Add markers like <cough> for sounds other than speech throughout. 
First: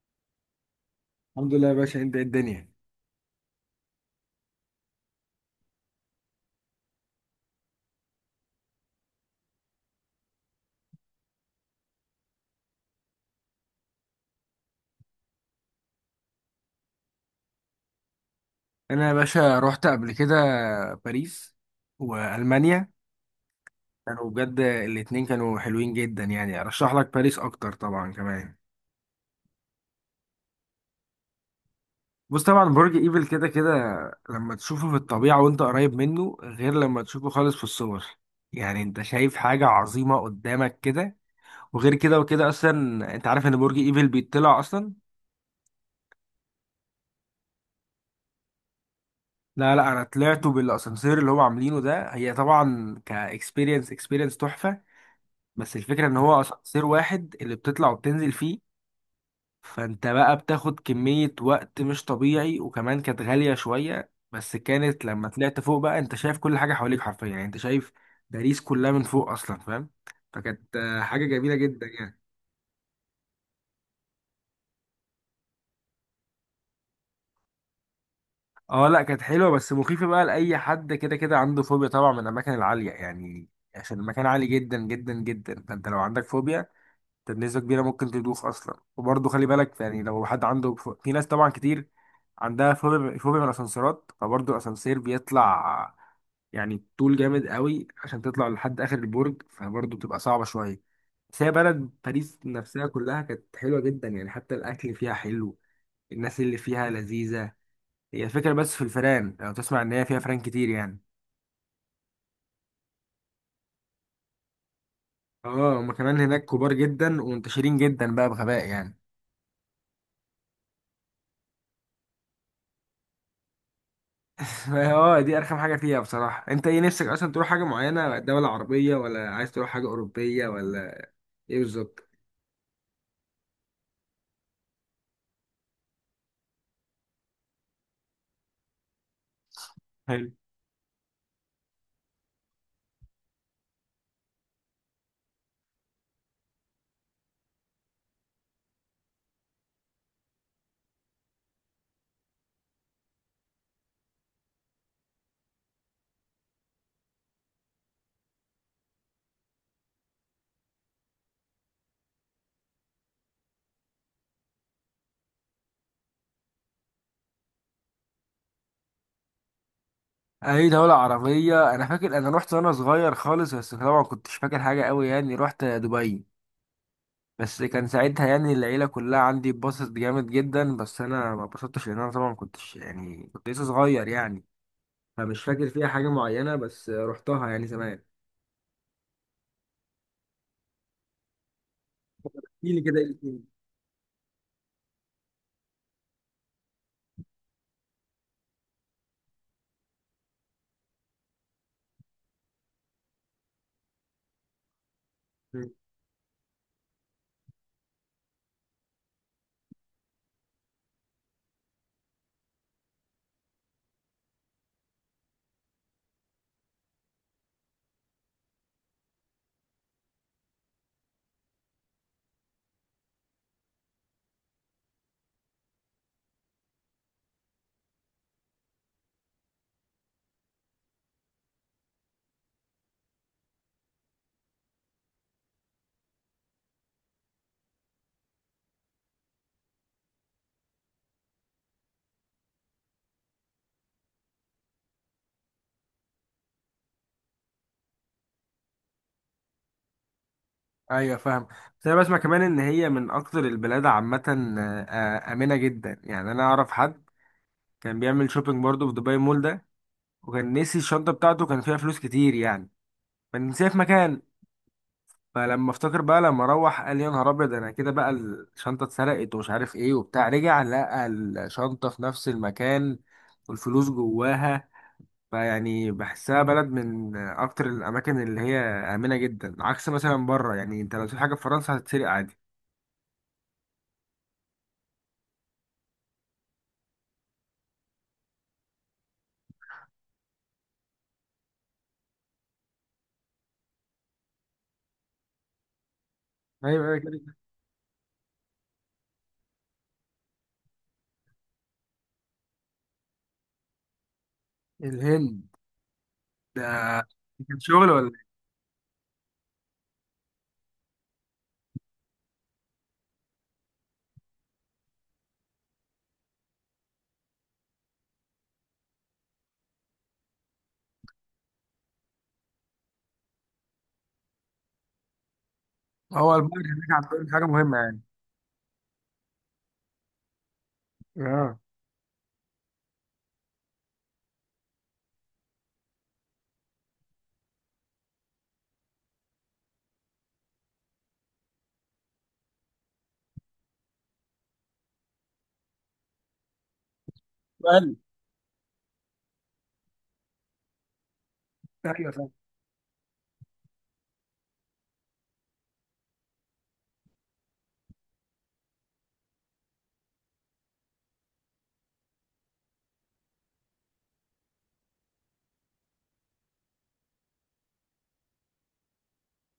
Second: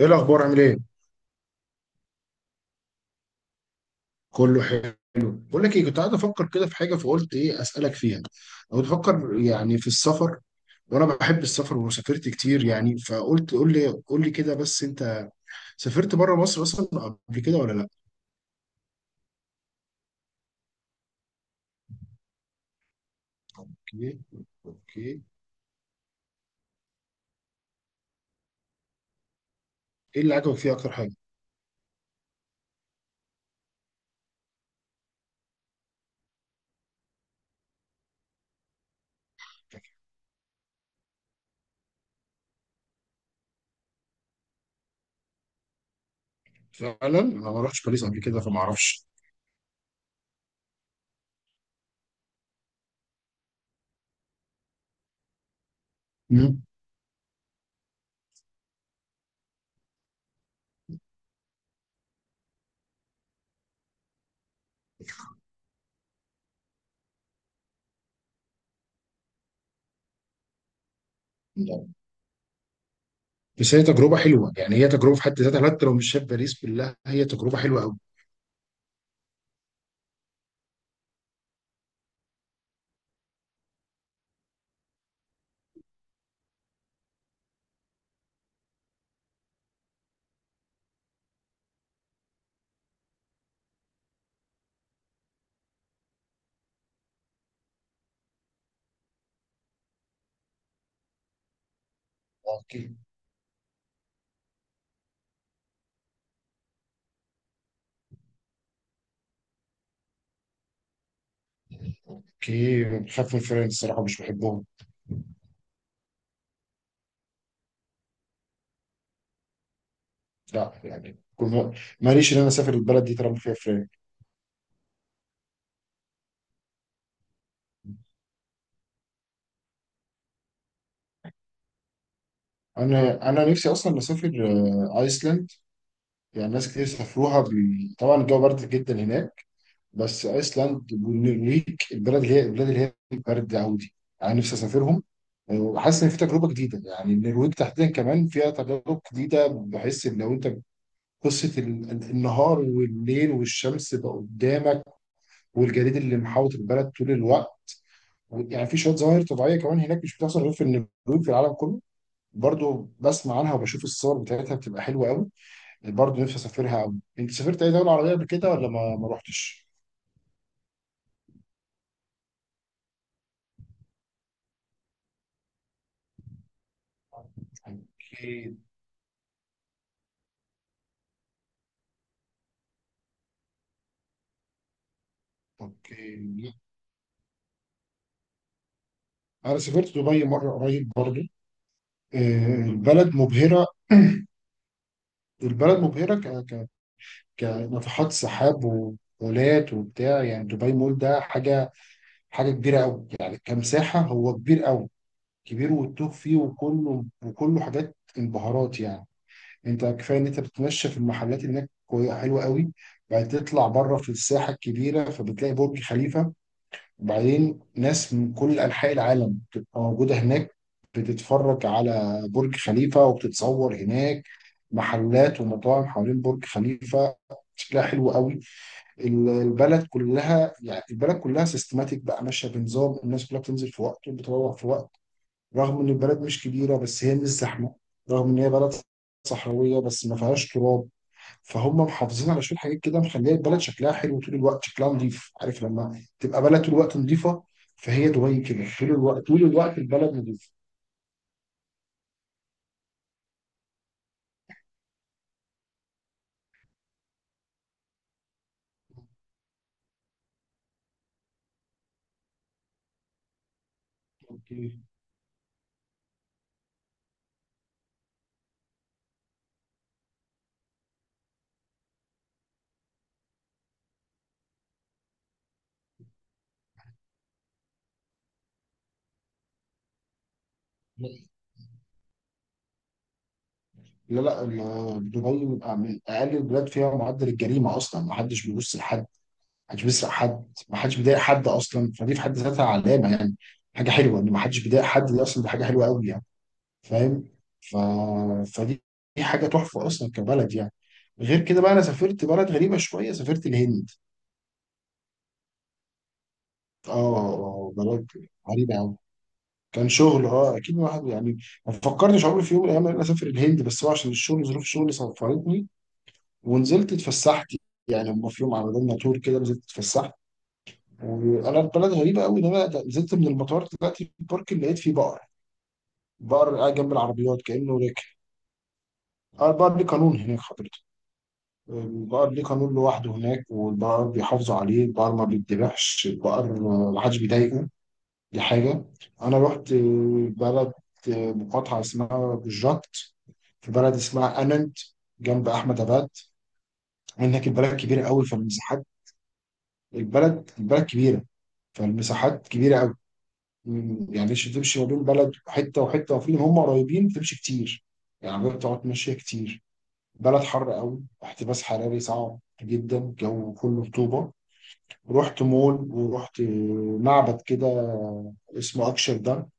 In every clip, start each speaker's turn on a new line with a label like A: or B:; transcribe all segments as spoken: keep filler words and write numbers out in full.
A: ايه الاخبار؟ عامل ايه؟
B: الحمد لله يا باشا، انت ايه الدنيا؟
A: كله حلو. بقول لك ايه، كنت قاعد افكر كده في حاجه، فقلت ايه اسالك فيها. او بفكر يعني في السفر، وانا بحب السفر وسافرت كتير يعني. فقلت قول لي قول لي كده. بس انت سافرت بره مصر اصلا قبل كده ولا لا؟
B: انا يا باشا رحت قبل كده باريس والمانيا.
A: اوكي.
B: كانوا بجد
A: اوكي.
B: الاتنين كانوا حلوين جدا، يعني ارشح لك باريس اكتر طبعا كمان.
A: ايه اللي عجبك فيها اكتر حاجه؟
B: بص، طبعا برج ايفل كده كده، لما تشوفه في الطبيعة وانت قريب منه غير لما تشوفه خالص في الصور. يعني انت شايف حاجة عظيمة قدامك كده. وغير كده وكده اصلا انت عارف ان برج ايفل بيطلع اصلا.
A: فعلا انا ما رحتش باريس قبل كده فما اعرفش.
B: لا لا، انا طلعته بالاسانسير اللي هو عاملينه ده، هي طبعا كاكسبيرينس اكسبيرينس تحفة. بس الفكرة ان هو
A: مم.
B: اسانسير واحد اللي بتطلع وبتنزل فيه. فانت بقى بتاخد كمية وقت مش طبيعي، وكمان كانت غالية شوية، بس كانت لما طلعت فوق بقى انت شايف كل حاجة حواليك حرفيا، يعني انت شايف باريس كلها من فوق اصلا، فاهم؟ فكانت آه، حاجة جميلة جدا يعني.
A: بس هي تجربه حلوه يعني، هي تجربه في حد ذاتها حتى لو مش شايف باريس بالله، هي تجربه حلوه قوي.
B: اه لا، كانت حلوة بس مخيفة بقى، لأي حد كده كده عنده فوبيا طبعا من الأماكن العالية يعني. عشان المكان عالي جدا جدا جدا، فانت لو عندك فوبيا انت بنسبة كبيرة ممكن تدوخ أصلا. وبرضه خلي بالك يعني، لو حد عنده ف- في ناس طبعا كتير عندها فوبيا فوبيا من الأسانسيرات. فبرضه الأسانسير بيطلع يعني طول جامد قوي عشان تطلع لحد آخر البرج، فبرضه بتبقى صعبة شوية. بس هي بلد باريس
A: اوكي.
B: نفسها كلها كانت حلوة جدا يعني، حتى الأكل فيها حلو. الناس اللي فيها لذيذة. هي الفكرة بس في الفئران، لو تسمع إن هي فيها فئران كتير يعني.
A: اوكي، بخاف من فرنسا الصراحه، مش بحبهم.
B: اه هما كمان هناك كبار جدا ومنتشرين جدا بقى بغباء يعني.
A: لا يعني كل- ماليش ان انا اسافر البلد دي طالما فيها فراخ.
B: اه دي ارخم حاجه فيها بصراحه. انت ايه نفسك اصلا تروح، حاجه معينه، دوله عربيه ولا عايز تروح حاجه اوروبيه ولا ايه بالظبط؟
A: انا انا نفسي اصلا اسافر آه، ايسلاند. يعني ناس كتير سافروها بي... طبعا الجو برد جدا هناك. بس
B: حلو.
A: ايسلاند والنرويج، البلد اللي هي البلاد اللي هي برد عودي، انا نفسي اسافرهم. آه، وحاسس ان في تجربه جديده. يعني النرويج تحديدا كمان فيها تجارب جديده. بحس ان لو انت قصه ال- ال- النهار والليل والشمس بقى قدامك، والجليد اللي محاوط البلد طول الوقت. يعني في شويه ظواهر طبيعيه كمان هناك مش بتحصل غير في النرويج في العالم كله. برضو بسمع عنها وبشوف الصور بتاعتها بتبقى حلوه قوي. برضو نفسي اسافرها قوي. انت سافرت اي دوله عربيه قبل كده ولا ما ما رحتش؟
B: اي دولة عربية؟ انا فاكر انا رحت وانا صغير خالص، بس طبعا كنتش فاكر حاجة قوي يعني، رحت دبي. بس كان ساعتها يعني
A: اوكي.
B: العيلة كلها عندي اتبسطت جامد جدا، بس انا ما اتبسطتش لان انا طبعا كنتش يعني كنت لسه صغير يعني. فمش فاكر فيها حاجة
A: اوكي.
B: معينة بس رحتها يعني زمان.
A: انا سافرت دبي مره قريب برضو. آه،
B: احكيلي كده ايه
A: البلد
B: الدنيا.
A: مبهره. البلد مبهره ك ك كناطحات سحاب ومولات وبتاع. يعني دبي مول ده حاجه حاجه كبيره قوي يعني. كمساحه هو كبير قوي، كبير والتوه فيه. وكله وكله حاجات انبهارات يعني. انت كفايه ان انت بتتمشى في المحلات هناك كوي- حلوه قوي. بعد تطلع بره في الساحه الكبيره فبتلاقي برج خليفه، وبعدين ناس من كل انحاء العالم بتبقى موجوده هناك، بتتفرج على برج خليفه وبتتصور هناك. محلات ومطاعم حوالين برج خليفه، شكلها حلو قوي. ال- البلد كلها يعني البلد كلها سيستماتيك بقى، ماشيه بنظام. الناس كلها بتنزل في وقت وبتروح في وقت. رغم ان البلد مش كبيره بس هي مش زحمه. رغم ان هي بلد صحراويه بس ما فيهاش تراب، فهم محافظين على شويه حاجات كده مخليه البلد شكلها حلو طول الوقت، شكلها نظيف. عارف لما تبقى بلد طول الوقت نظيفه، فهي دبي كده طول الوقت. طول الوقت البلد نظيفه.
B: ايوه فاهم. بس انا بسمع كمان ان هي من اكتر البلاد عامه آه، آه، امنه جدا يعني. انا اعرف حد كان بيعمل شوبينج برضه في دبي مول ده، وكان نسي الشنطه بتاعته كان فيها فلوس كتير يعني، فنسيها في مكان.
A: اوكي.
B: فلما افتكر بقى لما روح قال يا نهار ابيض انا كده بقى الشنطه اتسرقت ومش عارف ايه وبتاع، رجع لقى الشنطه في نفس المكان والفلوس جواها. فيعني بحسها بلد من اكتر الاماكن اللي هي امنه جدا، عكس مثلا بره، يعني انت لو تشوف حاجه في فرنسا هتتسرق عادي.
A: لا لا، ال- دبي بيبقى من اقل البلاد فيها معدل الجريمه اصلا. ما حدش بيبص لحد، ما حدش بيسرق حد، ما حدش بيضايق حد اصلا، فدي في حد ذاتها علامه يعني. حاجه حلوه ان ما حدش بيضايق حد، دي اصلا دي حاجه حلوه قوي يعني.
B: ايوه أيوة.
A: فاهم. ف... فدي دي حاجه تحفه اصلا كبلد يعني. غير كده بقى انا سافرت بلد غريبه شويه، سافرت الهند.
B: الهند؟ ده
A: اه.
B: كان
A: آه،
B: شغل
A: بلد
B: ولا
A: غريبه قوي. كان شغل، اه اكيد الواحد يعني ما فكرتش عمري في يوم من الايام ان انا اسافر الهند، بس هو عشان الشغل ظروف شغلي سفرتني. ونزلت اتفسحت، يعني هم في يوم عملوا لنا تور كده. نزلت اتفسحت، وانا البلد غريبه قوي ان انا نزلت من المطار طلعت في البارك لقيت فيه بقر.
B: إيه؟ هو
A: بقر
B: البحر
A: قاعد جنب
B: هناك عندهم
A: العربيات
B: حاجة مهمة
A: كانه
B: يعني؟
A: راكب. اه، البقر ليه قانون هناك.
B: اه.
A: البقر ليه قانون لوحده هناك، والبقر بيحافظوا عليه. البقر ما بيتذبحش، البقر ما حدش بيضايقه. دي حاجة. أنا رحت آه، بلد، آه، مقاطعة اسمها بوجات، في بلد اسمها أننت جنب أحمد أباد. هناك البلد
B: سؤال.
A: كبيرة قوي فالمساحات. البلد البلد كبيرة،
B: ايوه فاهم.
A: فالمساحات كبيرة قوي. مم، يعني مش تمشي ما بين بلد حتة وحتة، وفي هم قريبين تمشي كتير. يعني بتقعد ماشية كتير. بلد حر قوي، احتباس حراري صعب جدا، جو كله رطوبة. رحت مول ورحت معبد كده، اسمه اكشر دام.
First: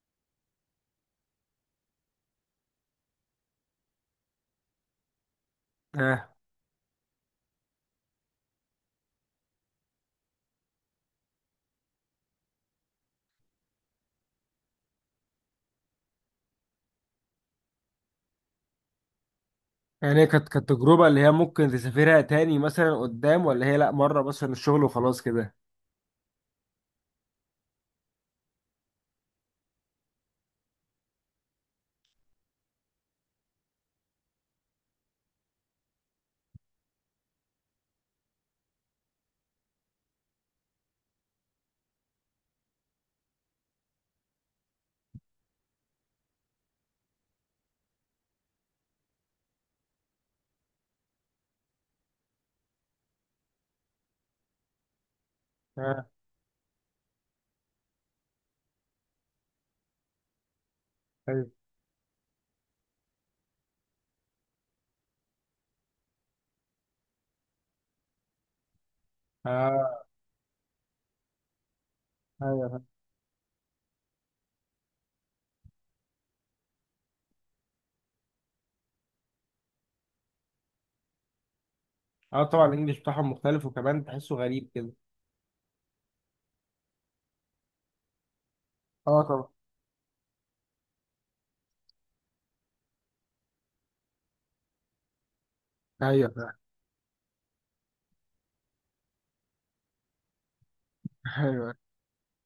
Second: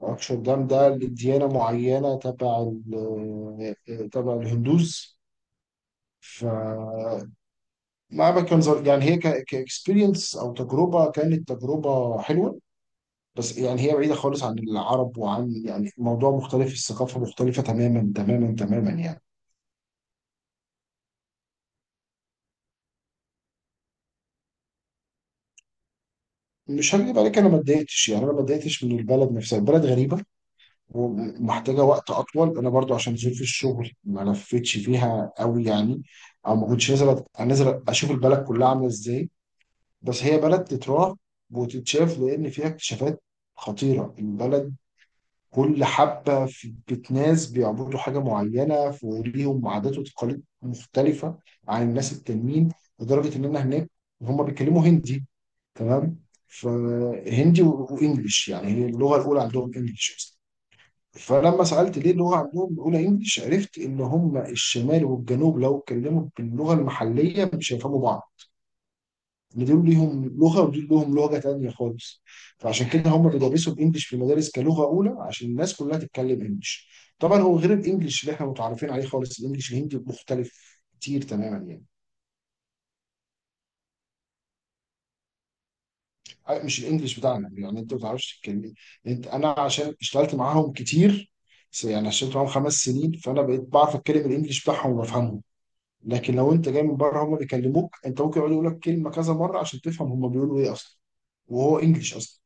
A: اكشر دام ده لديانة معينة تبع ال- آه، تبع الهندوز.
B: اه.
A: فمعبد، كان زر... يعني هي كاكسبيرينس او تجربة، كانت تجربة حلوة. بس يعني هي بعيدة خالص عن العرب وعن يعني موضوع مختلف، الثقافة مختلفة تماما تماما تماما يعني.
B: يعني هي كانت كانت تجربة اللي هي ممكن تسافرها تاني مثلا قدام، ولا هي لا مرة مثلا الشغل وخلاص كده؟
A: مش هكذب عليك، انا ما اتضايقتش يعني انا ما اتضايقتش من البلد نفسها. البلد غريبة، ومحتاجه وقت اطول. انا برضو عشان ظروف الشغل ما لفتش فيها قوي يعني، او ما كنتش نازل أت- انزل اشوف البلد كلها عامله ازاي. بس هي بلد تتراح وتتشاف، لان فيها اكتشافات خطيره البلد. كل حبه في بيت ناس بيعبدوا حاجه معينه، في وليهم عادات وتقاليد مختلفه عن الناس التانيين. لدرجه ان انا هناك، هم بيتكلموا هندي.
B: اه.
A: تمام. فهندي وانجلش، يعني هي اللغه الاولى عندهم انجلش.
B: ايوه.
A: فلما سألت ليه اللغة عندهم الأولى إنجلش، عرفت إن هم الشمال والجنوب لو اتكلموا باللغة المحلية مش هيفهموا بعض. إن دول
B: اه
A: ليهم لغة ودول لهم لغة تانية خالص.
B: ايوه فاهم.
A: فعشان كده هم بيدرسوا الإنجليش في المدارس كلغة أولى عشان الناس كلها تتكلم إنجليش. طبعا هو غير الإنجليش اللي إحنا متعرفين عليه خالص، الإنجليش الهندي مختلف كتير تماما يعني.
B: اه طبعا الانجليش بتاعهم مختلف وكمان تحسه غريب كده.
A: مش الإنجليش بتاعنا. يعني أنت ما بتعرفش تتكلم.
B: اه
A: أنت،
B: طبعا.
A: أنا عشان اشتغلت معاهم كتير يعني، اشتغلت معاهم خمس سنين فأنا بقيت بعرف أتكلم الإنجليش بتاعهم وبفهمه.
B: ايوه
A: لكن لو
B: فاهم.
A: انت جاي من بره هم بيكلموك انت ممكن يقعدوا يقول لك كلمه كذا مره عشان تفهم هم بيقولوا ايه اصلا.
B: <laughs> ايوه.
A: وهو انجلش اصلا.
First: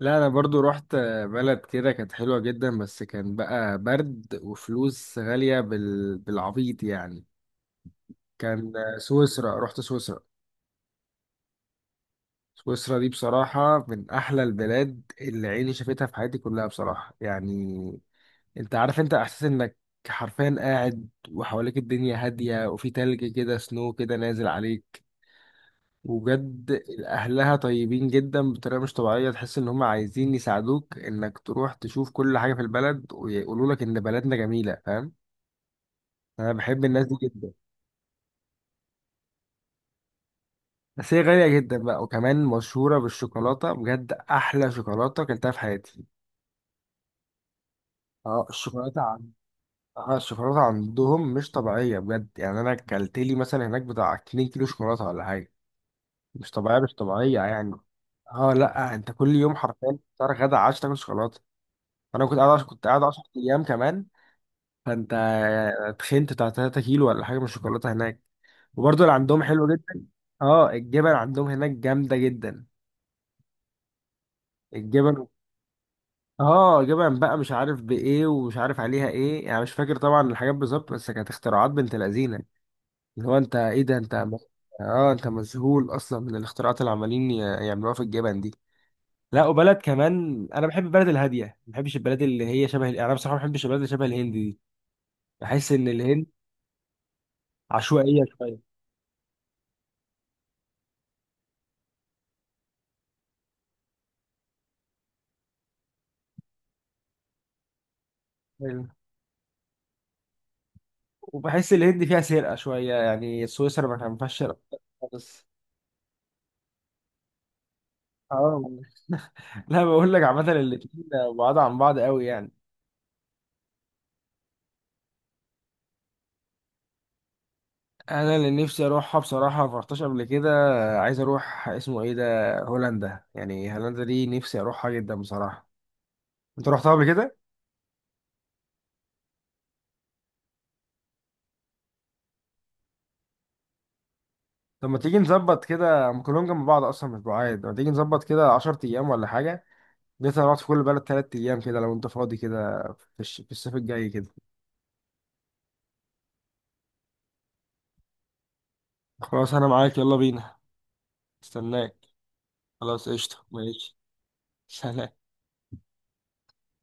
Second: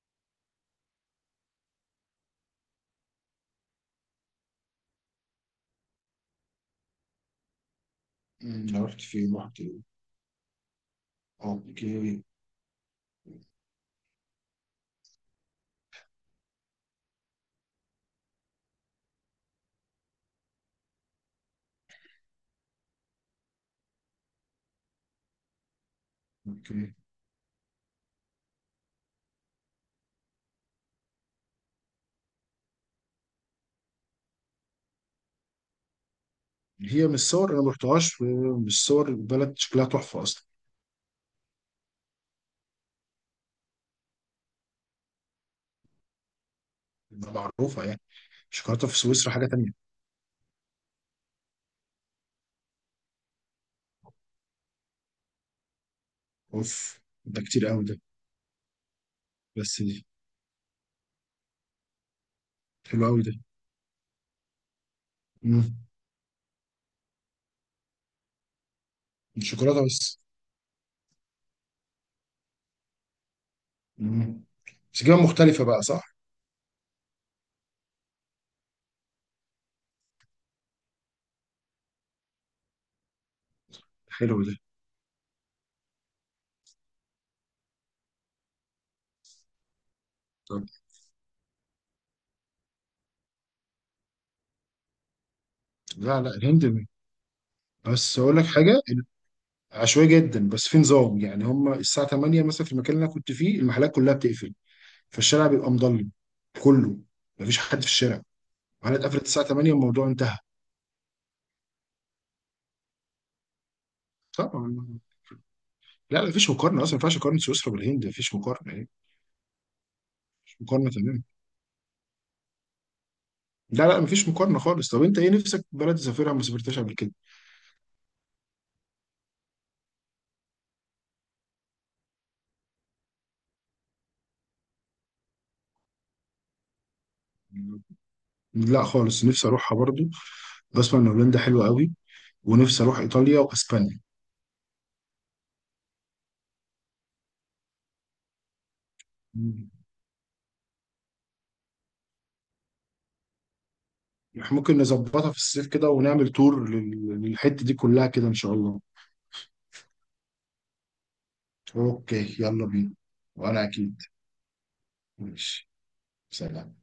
B: لا انا برضو رحت بلد كده كانت حلوة جدا، بس كان بقى برد وفلوس غالية بال... بالعبيط يعني.
A: مم.
B: كان.
A: انا امم رحت فين،
B: سويسرا،
A: رحت
B: رحت
A: ايه.
B: سويسرا.
A: اوكي.
B: سويسرا دي بصراحة من أحلى البلاد اللي عيني شافتها في حياتي كلها بصراحة يعني. أنت عارف، أنت إحساس إنك حرفيا قاعد وحواليك الدنيا هادية وفي تلج كده سنو كده نازل عليك. وبجد
A: اوكي.
B: أهلها طيبين جدا بطريقة مش طبيعية، تحس إن هم عايزين يساعدوك إنك تروح تشوف كل حاجة في البلد ويقولوا لك إن بلدنا جميلة، فاهم؟ أنا بحب الناس
A: هي
B: دي
A: من
B: جدا.
A: الصور، انا ما رحتهاش، من الصور البلد شكلها تحفه اصلا.
B: بس هي غالية جدا بقى، وكمان مشهورة بالشوكولاتة، بجد أحلى شوكولاتة أكلتها في حياتي.
A: معروفه يعني.
B: اه
A: شوكولاته في
B: الشوكولاتة.
A: سويسرا حاجه تانية.
B: آه، الشوكولاته عندهم مش طبيعيه بجد يعني، انا اكلت لي مثلا هناك بتاع 2 كيلو شوكولاته ولا حاجه. مش
A: اوف،
B: طبيعيه مش طبيعيه
A: ده كتير
B: يعني.
A: قوي ده.
B: اه لا انت كل يوم
A: بس
B: حرفيا فطار غدا عشاء تاكل شوكولاته. انا كنت قاعد عش... كنت قاعد
A: حلو قوي
B: 10
A: ده.
B: ايام كمان. فانت
A: امم
B: تخنت بتاع 3 كيلو ولا حاجه من الشوكولاته هناك، وبرده اللي عندهم حلو
A: الشوكولاته
B: جدا.
A: بس.
B: اه الجبن عندهم هناك جامده جدا.
A: امم بس جبن
B: الجبن.
A: مختلفه بقى، صح.
B: اه جبن بقى مش عارف بايه ومش عارف عليها ايه يعني، مش فاكر طبعا الحاجات بالظبط، بس كانت اختراعات بنت لذينه. اللي هو انت ايه ده انت م-
A: حلو ده.
B: اه انت مذهول اصلا من الاختراعات اللي عمالين ي- يعملوها في الجبن دي. لا، وبلد كمان،
A: طب،
B: انا بحب البلد الهاديه، ما بحبش البلد اللي هي شبه يعني، انا بصراحه ما بحبش البلد اللي شبه الهند دي. بحس ان
A: لا
B: الهند
A: لا الهند. بس
B: عشوائيه
A: اقول لك
B: شويه.
A: حاجه، عشوائي جدا بس في نظام يعني. هم الساعة تمانية مثلا في المكان اللي انا كنت فيه المحلات كلها بتقفل، فالشارع بيبقى مضلم كله. مفيش حد في الشارع.
B: أيوة.
A: المحلات قفلت الساعة تمانية، الموضوع انتهى.
B: وبحس الهند فيها سرقه شويه، يعني سويسرا ما كان ما فيهاش سرقه
A: طبعا.
B: خالص.
A: لا لا مفيش مقارنة اصلا، ما ينفعش اقارن سويسرا بالهند، مفيش
B: اه.
A: مقارنة يعني.
B: لا بقول لك عامه
A: مفيش مقارنة
B: الاتنين
A: تماما.
B: بعاد عن بعض قوي يعني.
A: لا لا مفيش مقارنة خالص. طب انت ايه نفسك بلد تسافرها ما سافرتهاش قبل كده؟
B: انا اللي نفسي اروحها بصراحه ما رحتش قبل كده. عايز اروح اسمه ايه ده هولندا، يعني هولندا دي نفسي اروحها جدا بصراحه. انت رحتها قبل كده؟
A: لا خالص، نفسي اروحها برضو. بسمع ان هولندا حلوة قوي، ونفسي اروح ايطاليا واسبانيا.
B: طب ما تيجي نظبط كده، هم كلهم جنب بعض اصلا مش بعاد، ما تيجي نظبط كده 10 ايام ولا حاجه؟
A: مم.
B: نقدر نقعد في كل بلد 3 ايام كده، لو انت فاضي كده في, الش... في الصيف الجاي كده.
A: احنا ممكن نظبطها في الصيف كده ونعمل تور لل- للحتة دي كلها كده ان شاء الله.
B: خلاص انا معاك، يلا بينا. استناك.
A: اوكي يلا بينا.
B: خلاص قشطه
A: وانا
B: ماشي.
A: اكيد.
B: سلام.
A: ماشي. سلام.